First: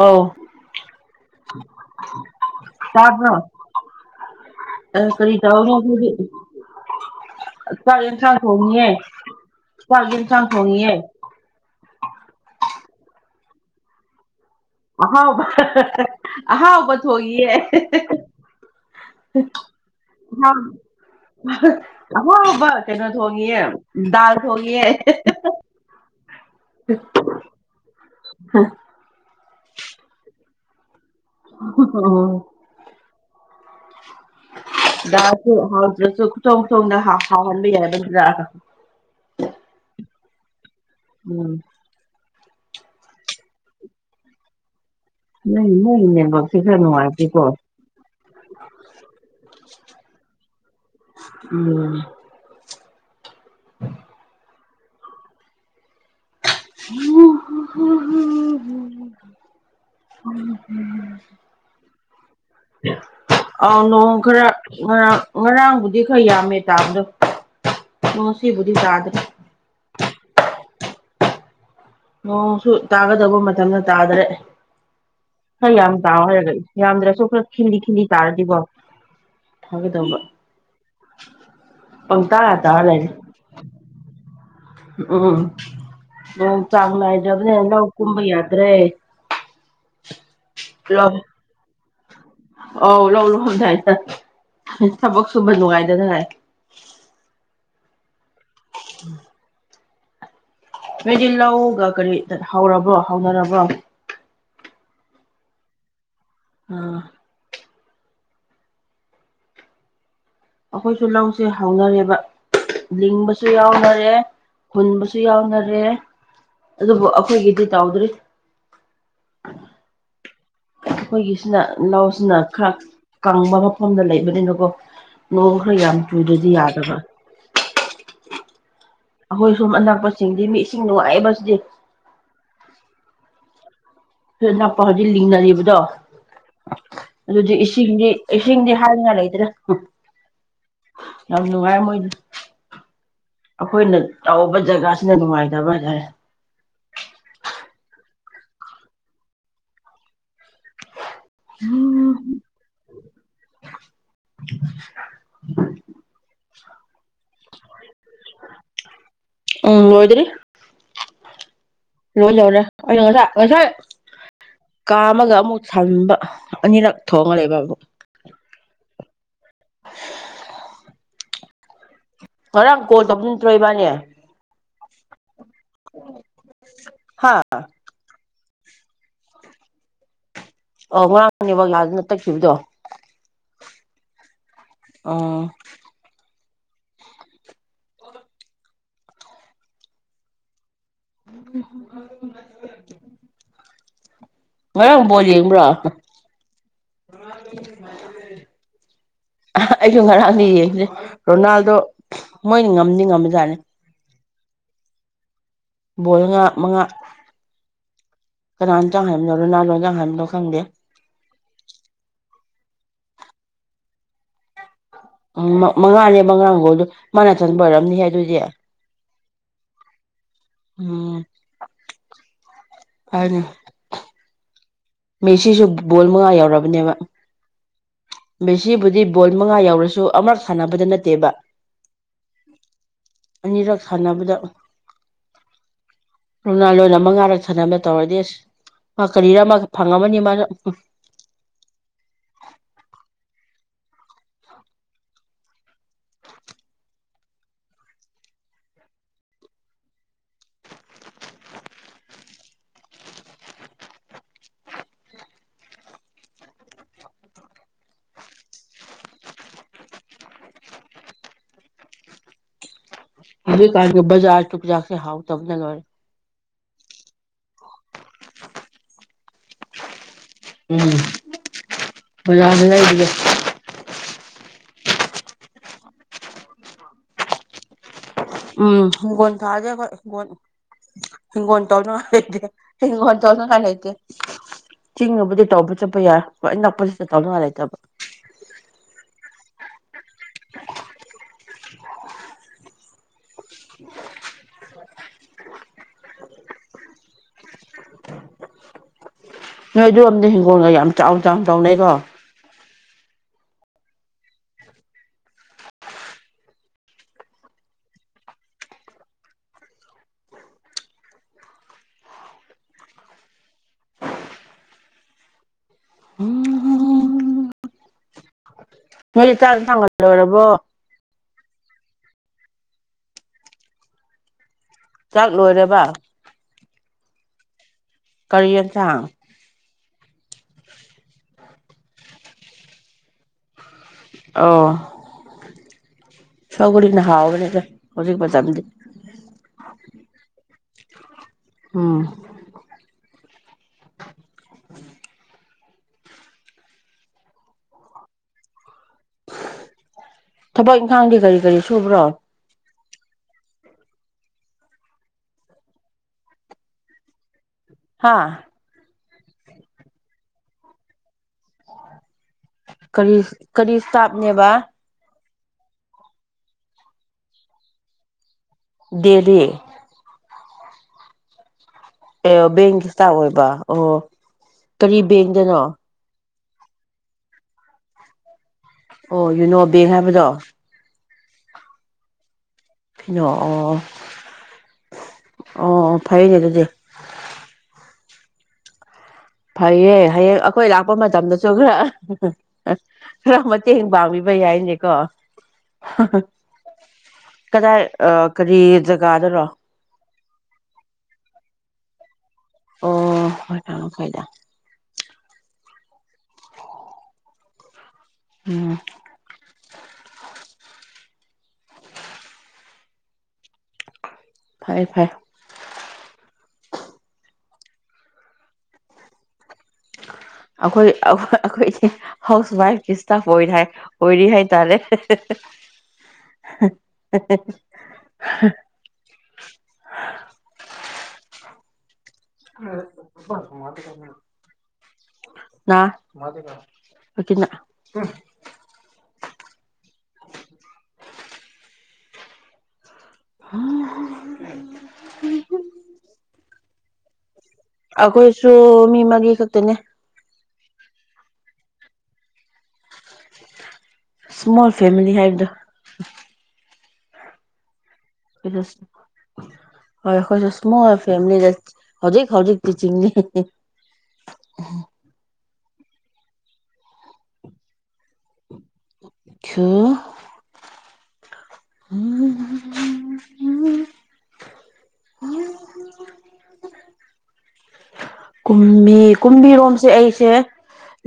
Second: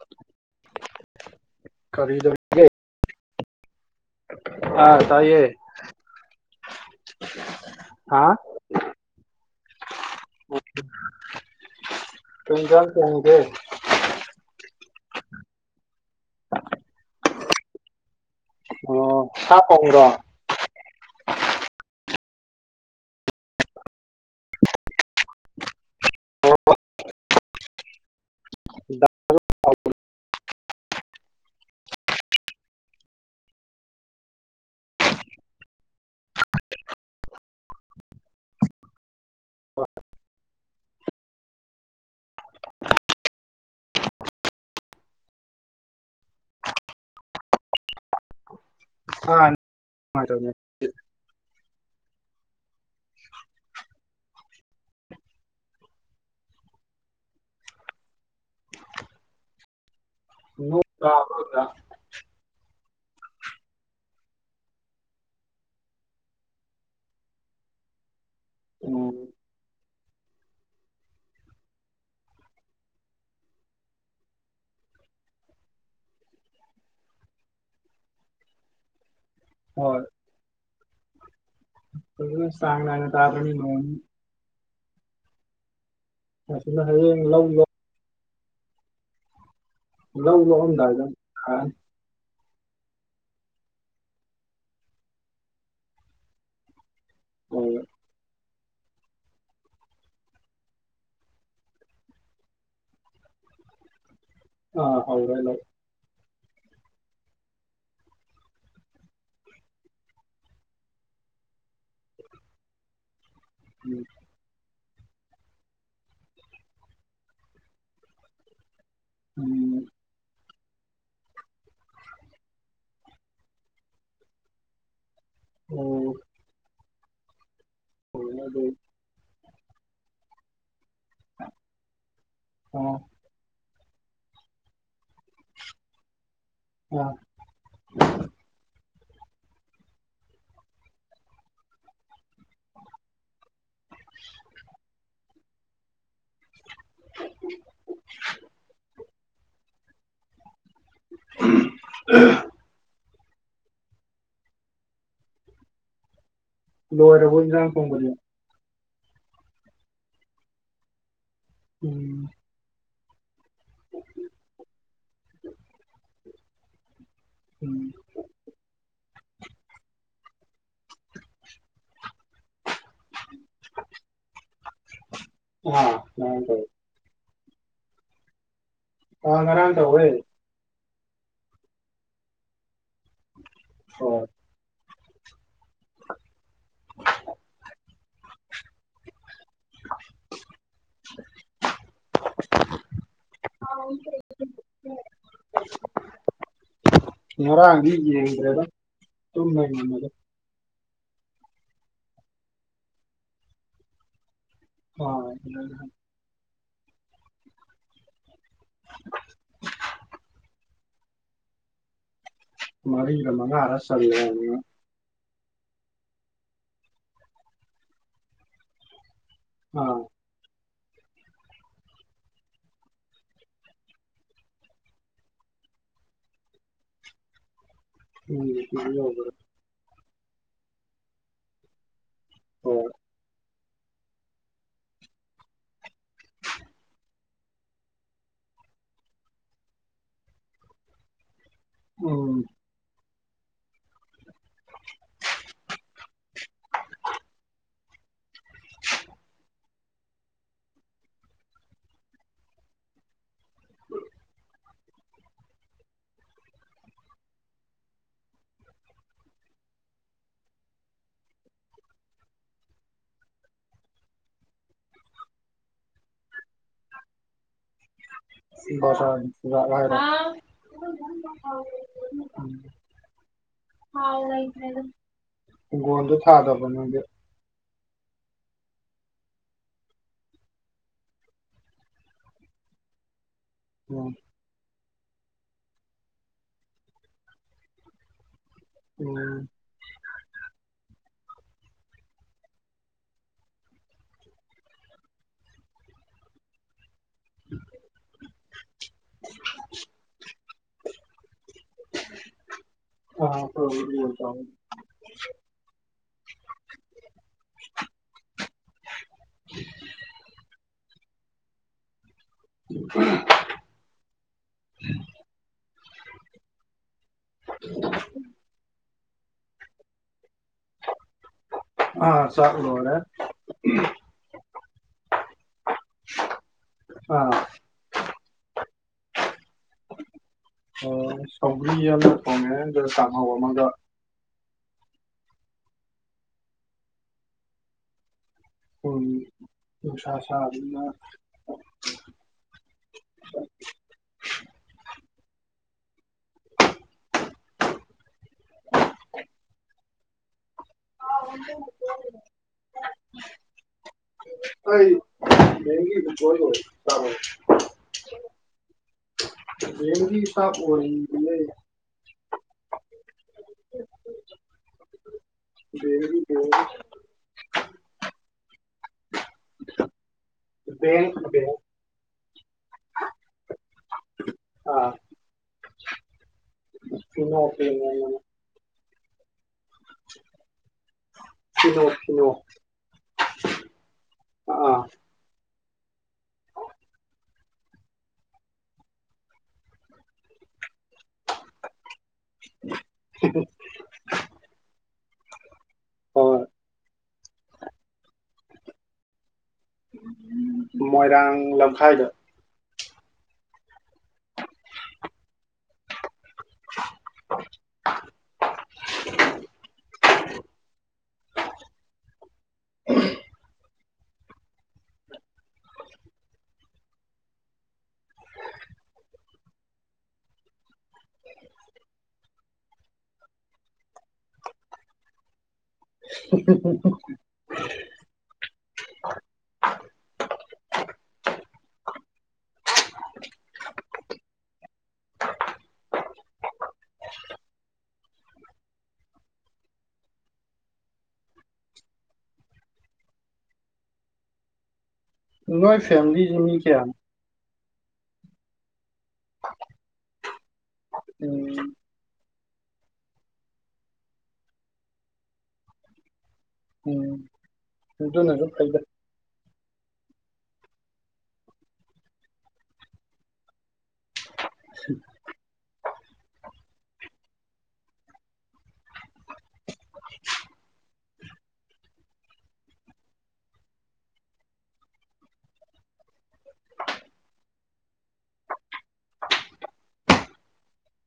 ꯑꯥꯎ ꯀꯔꯤꯗꯧꯔꯤꯒꯦ ꯇꯥꯕꯔꯣ ꯑꯥ ꯑ ꯀꯔꯤ ꯇꯥꯏꯌꯦ ꯇꯧꯔꯨꯅꯤ ꯑꯩꯗꯤ ꯍꯥ ꯆꯥꯛ ꯏꯟꯁꯥꯡ ꯊꯣꯡꯂꯤꯌꯦ ꯀꯩ ꯏꯟꯖꯥꯡ ꯊꯣꯡꯉꯤꯒꯦ ꯑꯍꯥꯎꯕꯥ ꯍꯥꯍꯥꯍꯥꯍꯥ ꯑꯍꯥꯎꯕ ꯊꯣꯉꯤꯌꯦ ꯍꯦꯍꯦ ꯑꯣ ꯁꯥ ꯊꯣꯡꯉꯤꯔꯣ ꯑꯣ ꯑꯍꯥꯎꯕꯥ ꯀꯩꯅꯣ ꯊꯣꯡꯂꯤꯌꯦ ꯗꯥꯜ ꯊꯣꯡꯂꯤꯌꯦ ꯍꯥ ꯗꯥꯜ. ꯍ ꯍꯗꯁꯨ ꯊ ꯊꯗ ꯍꯥꯂ ꯌꯥꯕ ꯍ ꯎꯝ ꯅꯣꯏ ꯏꯃꯨꯡ ꯅꯦꯠꯋꯥꯛ ꯁꯦ ꯈꯔꯥ ꯅꯨꯡꯉꯥꯏꯇꯦ ꯀꯦ ꯑ ꯗ ꯗ ꯗ ꯅꯣꯡ ꯇꯕꯒꯥ ꯑꯥꯎ ꯅꯣꯡ ꯈꯔ ꯉꯔꯥꯡ ꯉꯔꯥꯡꯕꯨꯗꯤ ꯈꯔ ꯌꯥꯝꯃꯦ ꯇꯥꯕꯗꯣ ꯉꯁꯤꯕꯨꯗꯤ ꯇꯥꯗꯔꯦ ꯎꯝ ꯅꯣꯡ ꯁꯨ ꯇꯥꯒꯗꯕ ꯃꯇꯝꯗ ꯇꯥꯗ꯭ꯔꯦ ꯈꯔ ꯌꯥꯝ ꯇꯥꯎ ꯍꯥꯏꯔꯒ ꯌꯥꯝꯗ꯭ꯔꯁꯨ ꯈꯔ ꯈꯤꯛꯂꯤ ꯈꯤꯛꯂꯤ ꯇꯥꯔꯗꯤꯀꯣ ꯍꯣꯏ ꯐꯥꯒꯗꯧꯕ ꯁ ꯆꯥꯡ ꯅꯥꯏꯅꯥ ꯇꯥꯗꯕꯅꯤꯅꯦ ꯅꯣꯡꯖꯦ ꯑꯣ ꯅꯤꯡ ꯑꯁꯤꯅ ꯆꯥꯡ ꯍꯌꯦꯡ ꯅꯥꯏꯗꯔ꯭ꯕꯅꯤꯅꯥ ꯂꯣꯛ ꯂꯧ ꯀꯨꯨꯝꯕ ꯌꯥ ꯗꯔ꯭ꯦ ꯂꯧ ꯂꯣꯛꯑꯝꯗꯥꯏꯗ ꯂꯧ ꯂꯣꯛꯑꯝ ꯗꯥꯏꯗ ꯊꯕꯛ ꯁꯨꯕ ꯅꯨꯡꯉꯥꯏꯒꯗꯔꯥ ꯑꯣ ꯎꯝ ꯑꯩꯗꯤ ꯂꯧꯒ ꯀꯔꯤ ꯍꯧꯔꯕ꯭ꯔꯣ ꯍꯧꯅꯔꯕ꯭ꯔꯣ ꯑ ꯍꯧꯔꯦ ꯂꯧ ꯑ ꯑꯩꯈꯣꯏꯁꯨ ꯂꯧꯁꯦ ꯍꯧꯅꯔꯦꯕ ꯂꯤꯡꯕ ꯎꯝ ꯌꯥꯑꯣꯅꯔꯦ ꯍꯨꯟꯕꯁꯨ ꯌꯥꯎꯅꯔꯦ ꯑꯗꯨꯕꯨ ꯑꯩꯈꯣꯏꯒꯤꯗꯤ ꯇꯧꯗ꯭ꯔꯤ ꯎꯝ ꯑꯩꯈꯣꯏꯒꯤꯁꯤꯅ ꯂꯧꯁꯤꯅ ꯈꯔ ꯀꯪꯕ ꯃꯐꯝꯗ ꯂꯩꯕꯅꯤꯅꯀꯣ ꯅꯣꯡ ꯈꯔ ꯑꯣ ꯌꯥꯝ ꯆꯨꯗ꯭ꯔꯗꯤ ꯌꯥꯗꯕ [inaudible] ꯍ ꯑꯩꯈꯣꯏ ꯁꯨꯝ ꯑꯅꯛꯄꯁꯤꯡꯗꯤ ꯃꯤ ꯑꯁ ꯑꯣ ꯐꯅꯄꯥ ꯍꯧꯖꯤꯛ ꯂꯤꯡꯅꯅꯤꯕꯗꯥꯣꯑꯣ ꯑꯥ ꯑꯗꯨꯗꯤ ꯏꯁꯤꯡꯗꯤ ꯏꯁꯤꯡꯗꯤ ꯍꯥꯏꯗꯅ ꯂꯩꯇ꯭ꯔꯦ ꯌꯥꯝ ꯅꯨꯡꯉꯥꯏ ꯃꯣꯏꯅ ꯑꯩꯈꯣꯏꯅ ꯇꯧꯕ ꯖꯒꯥꯁꯤꯅ ꯅꯨꯡꯉꯥꯏꯇ ꯃꯗ [inaudible] ꯎꯝ [inaudible] ꯂꯣꯔꯕꯨ ꯀꯣꯕꯣ ꯎꯝ ꯍꯣꯏꯗꯔꯤ ꯎꯝ ꯂꯣꯏ ꯂꯧꯧꯔꯦ ꯑꯩꯅꯣ ꯉꯁꯥꯏ ꯉꯁꯥꯏ ꯀꯥꯝꯃꯒ ꯑꯃꯨꯛ ꯊꯝꯕ ꯑꯅꯤꯔꯛ ꯊꯣꯡꯦꯕꯨ ꯎꯝ [inaudible] ꯉꯔꯥꯡ ꯀꯣꯜ ꯇꯧꯅꯤꯡ ꯅꯠꯇ꯭ꯔꯣ ꯏꯕꯥꯅꯦ ꯑ ꯃ ꯇꯦ ꯑ ꯑ ꯉꯔꯝ ꯇ ꯑꯣꯏꯌꯦ ꯑ ꯉꯔꯥꯡꯅꯦꯕ ꯂꯥꯛꯗꯅ ꯇꯛꯈꯤꯕꯗꯣ ꯑꯣ ꯑ ꯎ ꯉꯔꯥꯡꯕꯣ ꯌꯦꯡꯕ꯭ꯔꯥ ꯉꯔꯥꯡꯗꯤ ꯌꯦꯡꯗ꯭ꯔꯦꯗ ꯇꯨꯝꯕꯩ ꯉꯝꯃꯗ ꯑꯩꯁꯨ ꯉꯔꯥꯡꯗꯤ ꯌꯦꯡꯗꯦ ꯔꯣꯅꯥꯜꯗꯣ ꯃꯣꯏꯅꯤ ꯉꯝꯗꯤ ꯉꯝꯃꯤꯖꯠꯅꯤ ꯍ ꯣꯉ ꯃꯉꯥ ꯀꯅꯥꯝꯇꯥꯡ ꯍꯥꯏꯕꯅꯣ ꯂꯣꯅꯥꯂꯣꯟꯣꯟ ꯆꯥꯡ ꯍꯥꯏꯕꯅꯣ ꯈꯪꯗꯦ ꯃꯗꯤꯒ꯭ꯔ ꯃꯥꯒ ꯑꯔꯁꯨꯔ ꯎꯝ ꯃꯉꯥꯅꯦ ꯃꯉꯥꯈꯣꯜꯗ ꯃꯥꯅꯥ ꯆꯟꯕ ꯑꯣꯏꯔꯝꯅꯤ ꯍꯥꯏ ꯑꯗꯨꯗꯤ ꯑ ꯎꯝ ꯍꯥꯏꯅꯤꯣ ꯃꯦꯁꯤꯁꯨ ꯕꯣꯜ ꯃꯉꯥ ꯌꯧꯔꯕꯅꯦꯕ ꯕꯦꯁꯤꯕꯨꯗꯤ ꯕꯣꯜ ꯃꯉꯥ ꯌꯧꯔꯁꯨ ꯑꯃꯛ ꯁꯥꯟꯅꯕꯗ ꯅꯠꯇꯦꯕ ꯍꫭꯏ ꯑꯅꯤꯔꯛ ꯁꯥꯟꯅꯕꯗ ꯔꫭꯅꯥꯜꯗꫭꯅ ꯃꯉꯥꯔꯛ ꯁꯥꯟꯅꯕ ꯇꯧꯔꯗꯤ ꯑꯁ ꯃꯥ ꯀꯔꯤꯔ ꯃꯥ ꯐꯪꯉꯝꯃꯅꯤ ꯃꯥꯁꯨ ꯎꯝ [inaudible] ꯍꯧꯖꯤꯛꯀꯥꯥꯟꯒꯤ ꯕꯖꯥꯔ ꯆꯨꯛꯖꯥꯛꯁꯦ ꯍꯥꯎ ꯇꯕꯅ ꯂꫭꯏꯔꯦ ꯕꯖꯥꯔꯒꯤ ꯆꯨꯖꯥꯛ ꯍꯥꯏꯔꫭ ꯎꯝ ꯎꯝ ꯕꯖꯥꯔꯗ ꯂꯩꯕꯗꯣ ꯊꯥꯎ ꯂꯩ [unintelligible] ꯍꯤꯡꯒꯣꯟꯗꯣ ꯊꯥꯗꯕ ꯅꯪꯗꯤ ꯎꯝ ꯍꯤꯡꯒꯣꯟ ꯊꯥꯗꯦ ꯑꯩꯈꯣꯏ ꯍꯤꯡꯒꯣꯟ ꯍꯤꯡꯒꯣꯟ ꯇꯧꯅ ꯉꯥꯏ ꯂꯥꯇꯦ ꯍꯤꯡꯒꫭꯟ ꯇꯧꯅꯉꯥꯏ ꯂꯩꯇꯦ ꯎꯝ ꯆꯤꯡꯉꯕꯨꯗꯤ ꯇꯧꯕ ꯆꯠꯄ ꯌꯥꯏ ꯍꯣꯏ ꯅꯛꯄꯁꯤꯗ ꯇꯥꯎꯅꯤꯡꯉꯥꯏ ꯂꯩꯇꯕ ꯎꯝ [inaudible] [inaudible] ꯅꯣꯏ ꯑꯗꯨ ꯔꫭꯝꯗ ꯍꯤꯡꯒꯣꯜꯒ ꯌꯥꯝ ꯆꯥꯎꯅ ꯆꯥꯎꯅ ꯇꯧꯅꯩꯀꯣ ꯑ ꯇꯧꯏ ꯍꯤꯡꯒꫭꯟ ꯆꯥꯎꯅ [unintelligible] [inaudible] [inaudible] ꯎꯝ [inaudible] ꯅꯣꯏꯗꯤ ꯆꯥꯛ ꯑꯗꯨꯝ ꯊꯥꯡꯒꯠ ꯂꯣꯏꯔꯕꯣ ꯑꯥ ꯆꯥꯛ ꯂꫭꯏꯔꯦ ꯆꯥꯛ ꯂꯣꯏꯔꯕ ꯑꯥ ꯀꯔꯤ ꯑꯦꯟꯁꯥꯡ ꯑꯣ ꯁꯧꯒ꯭ꯔꯤ ꯑꯃ ꯊꫭꯡꯉꯦ ꯑꯗꯨꯒ ꯀꯥꯡꯍꯧ ꯑꯃꯒ ꯑꯣ ꯁꯣꯒꯔꯤꯅ ꯍꯥꯎꯕꯅꯤꯗ ꯍꯧꯖꯤꯛ ꯃꯇꯝꯗꯤ ꯎꯝ ꯎꯁꯥꯁꯥ ꯗꯨꯝꯃ ꯎꯝ [inaudible] ꯊꯕꯛ ꯏꯪꯈꯥꯡꯗꯤ ꯀꯔꯤ ꯀꯔꯤ ꯁꯨꯕ꯭ꯔꯣ ꯑꯩ‌ ꯕꯦꯡꯒꯤ ꯏꯝꯄ꯭ꯂꫭꯌꯤ ꯑꫭꯏꯔꯤ ꯁ꯭ꯇꯥꯕ ꯑꫭꯏꯔꯤ ꯍꯥ ꯕꯦꯡꯒꯤ ꯁ꯭ꯇꯥꯕ ꯑꯣꯏꯔꯤꯌꯦ ꯀꯔꯤ ꯀꯔꯤ ꯁꯇꯥꯞꯅꯦꯕꯥ ꯕꯦꯡꯒꯤ ꯕꯦꯡꯒꯤ ꯗꯦꯜꯂꯤ ꯦꯡꯗꯦꯡ [unintelligible] ꯑꯦ ꯕꯦꯡꯒꯤ ꯏꯁꯇꯥꯐ ꯑꯣꯏꯕ ꯑꯣ ꯑꯥ ꯀꯔꯤ ꯕꯦꯡꯗꯅꯣ [unintelligible] ꯑꯣ ꯌꯨꯅꯣ ꯕꯦꯡ ꯍꯥꯏꯕꯗꯣ ꯀꯅꯣ ꯀꯅꯣ ꯐꯤꯅꯣꯑꯣ ꯑꯣ ꯑꯥ ꯑꯣ ꯐꯩꯅꯦ ꯑꯗꯨꯗꯤ ꯐꯩꯌꯦ ꯍꯌꯦꯡ ꯑꯩꯈꯣꯏ ꯂꯥꯛꯄ ꯃꯇꯝꯗꯁꯨ ꯈꯔ ꯈꯔ ꯃꯇꯦꯡ ꯄꯥꯡꯕꯤꯕ ꯌꯥꯏꯅꯦꯀꯣ [unintelligible] ꯍꯣꯏ ꯀꯗꯥ ꯑ ꯀꯔꯤ ꯖꯒꯥꯗ ꯂꯣ ꯃꯣꯏꯔꯥꯡ ꯂꯝꯈꯥꯏꯗ ꯑꯣ [inaudible] ꯐꯥꯏꯗ [unintelligible] ꯑꯣ [unintelligible] ꯐꯔꯦ ꯐꯔꯦ ꯑꯩꯈꯣꯏ ꯑꯩꯈꯣꯏ ꯍꯥꯎꯁ ꯋꯥꯏꯐꯁꯇ ꯑꯣꯏꯔꯤ ꯑꯣꯏꯔꯤ ꯍꯥꯏ ꯇꯔꯦ [unintelligible] [inaudible] ꯎꯝ ꯅꯣꯏ ꯐꯦꯃꯦꯂꯤ ꯃꯤ ꯀꯌꯥꯅꯣ ꯑꯩꯈꯣꯏꯁꯨ ꯃꯤ ꯃꯔꯤ ꯈꯛꯇꯅꯦ ꯎꯝ ꯁꯃꯣꯜ ꯐꯦꯃꯤꯂꯤ ꯍꯥꯢꯕꯗꯣ ꯎꯝ ꯑꯗꯨꯅꯁꯨ ꯐꯩꯗ ꯍꯣꯏ ꯑꯩꯈꯣꯏꯁꯨ ꯏꯁꯃꯣꯜ ꯐꯦꯃꯤꯂꯤꯗ ꯍꯧꯖꯤꯛ ꯍꯧꯖꯤꯛꯛꯇꯤ ꯆꯤꯡꯅꯤ ꯈ ꯎ ꯀꯨꯝꯕꯤ ꯀꯨꯝꯕꯤꯔꯣꯝꯁꯦ ꯑꯩꯁꯦ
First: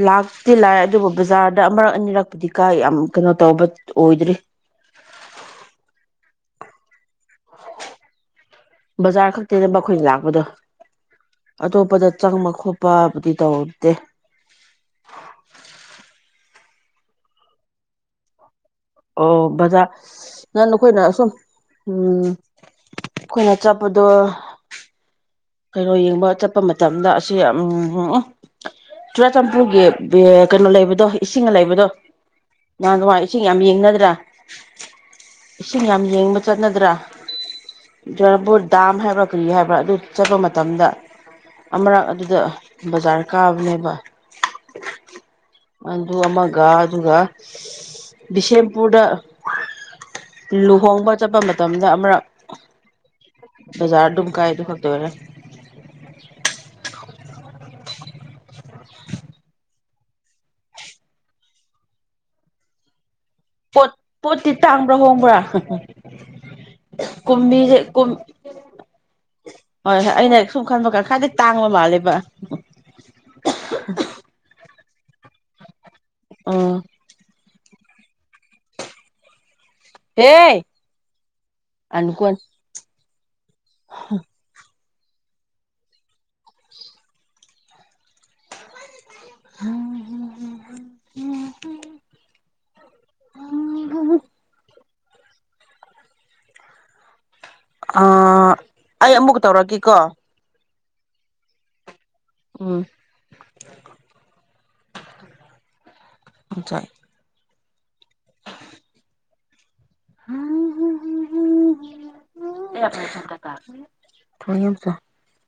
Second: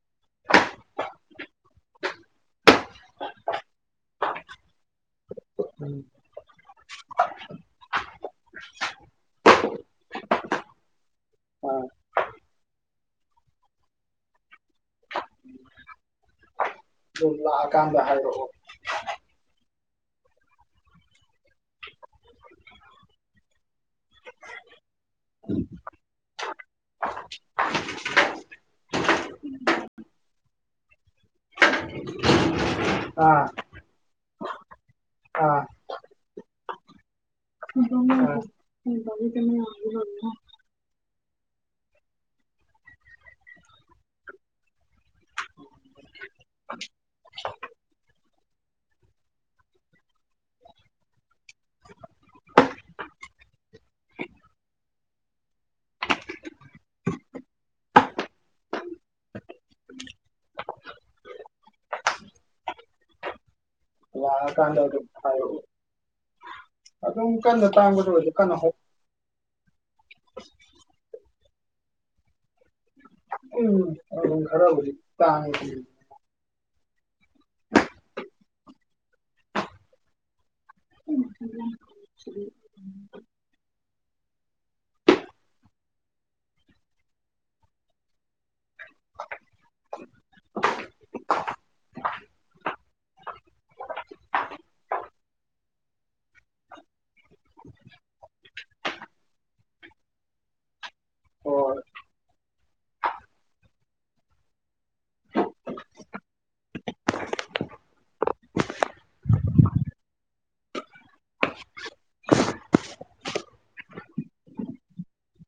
ꯂꯥꯛꯇꯤ ꯂꯥꯛꯑꯦ ꯑꯗꯨꯕꯨ ꯕꯖꯥꯔꯗ ꯑꯃꯛ ꯑꯅꯤꯔꯛꯄꯗꯤ ꯀꯥꯏ ꯌꯥꯝ ꯀꯩꯅꯣ ꯇꯧꯕ ꯑꯣꯏꯗ꯭ꯔꯤ ꯎꯝ ꯕꯖꯥꯔ ꯈꯛꯇꯤꯅꯦꯕ ꯑꯩꯈꯣꯏꯅ ꯂꯥꯛꯄꯗꯣ ꯑꯥ ꯑꯇꯣꯞꯄꯗ ꯆꯪꯕ ꯈꯣꯠꯄꯕꯨꯗꯤ ꯇꯧꯔꯛꯇ‌ꯦ ꯗ‌ꯣ ꯂꯥꯛꯑꯀꯟꯗ ꯍꯥꯏꯔꯛꯑꯣ ꯑꯣ ꯕꯖꯥꯔ ꯅꯪ ꯅꯈꯣꯏꯅ ꯁꯨꯝ ꯎꯝ ꯑꯩꯈꯣꯏꯅ ꯆꯠꯄꯗꯣ ꯀꯩꯅꯣ ꯌꯦꯡꯕ ꯆꯠꯄ ꯃꯇꯝꯗ ꯑꯁꯤ ꯎꯝ ꯆꯨꯔꯆꯥꯟꯄꯨꯔꯒꯤ ꯀꯩꯅꯣ ꯂꯩꯕꯗꯣ ꯏꯁꯤꯡ ꯂꯩꯕꯗꯣ ꯅꯍꯥꯟ ꯋꯥꯏ ꯏꯁꯤꯡ ꯑꯥ ꯌꯥꯝ ꯌꯦꯡꯅꯗ꯭ꯔꯥ ꯑꯥ ꯏꯁꯤꯡ ꯌꯥꯝ ꯌꯦꯡꯕ ꯆꯠꯅꯗ꯭ꯔꯥ ꯑꯥ ꯆꯨꯔꯆꯝꯄꯨꯔ ꯗꯥꯝ ꯍꯥꯏꯕ꯭ꯔꯥ ꯀꯔꯤ ꯍꯥꯏꯕ꯭ꯔꯥ ꯑꯗꯨ ꯆꯠꯄ ꯃꯇꯝꯗ ꯑꯃꯨꯔꯛ ꯑꯗꯨꯗ ꯕꯖꯥꯔ ꯀꯥꯕꯅꯦꯕ ꯑꯗꯨ ꯑꯃꯒ ꯑꯗꯨꯒ ꯕꯤꯁꯦꯝꯄꯨꯔꯗ ꯂꯨꯍꯣꯡꯕ ꯆꯠꯄ ꯃꯇꯝꯗ ꯑꯃꯔꯛ ꯕꯖꯥꯔ ꯑꯗꯨꯝ ꯀꯥꯏ ꯑꯗꯨ ꯈꯛꯇ [inaudible] ꯄꯣꯠ ꯄꯣꯠꯇꯤ ꯂꯥꯛꯑꯀꯥꯟꯗ ꯇꯥꯡꯕ꯭ꯔꯥ ꯑꯗꯨꯝ ꯍꯣꯡꯕ꯭ꯔꯥ [inaudible] ꯍꯥꯏꯔꯛꯑꯣ ꯑꯗꯨꯝ ꯀꯟꯅ ꯀꯨꯝꯕꯤꯁꯦ ꯀꯨꯝ ꯇꯥꯡꯕꯗꯁꯨ ꯀꯟꯅ ꯍ ꯍꯣꯏ ꯍꯣꯏ ꯑꯩꯅ ꯁꯨꯝ ꯈꯟꯕ ꯈꯔ ꯈꯔꯗꯤ ꯇꯥꯡꯕ ꯃꯥꯜꯂꯦꯕ ꯎꯝ ꯈꯔꯕꯨꯗꯤ [inaudible] ꯑꯥ ꯍꯦ ꯑꯅꯨ ꯀꯣꯟ ꯍ [unintelligible] ꯝ ꯎ ꯍꯨꯝ ꯑ ꯑꯩ ꯑꯃꯨꯛ ꯇꯧꯔꯛꯀꯦꯀꯣ ꯍꯣꯏ ꯎꯝꯆꯥꯏ [inaudible] [unintelligible] ꯊꯅꯤꯝꯁ [inaudible] [unintelligible]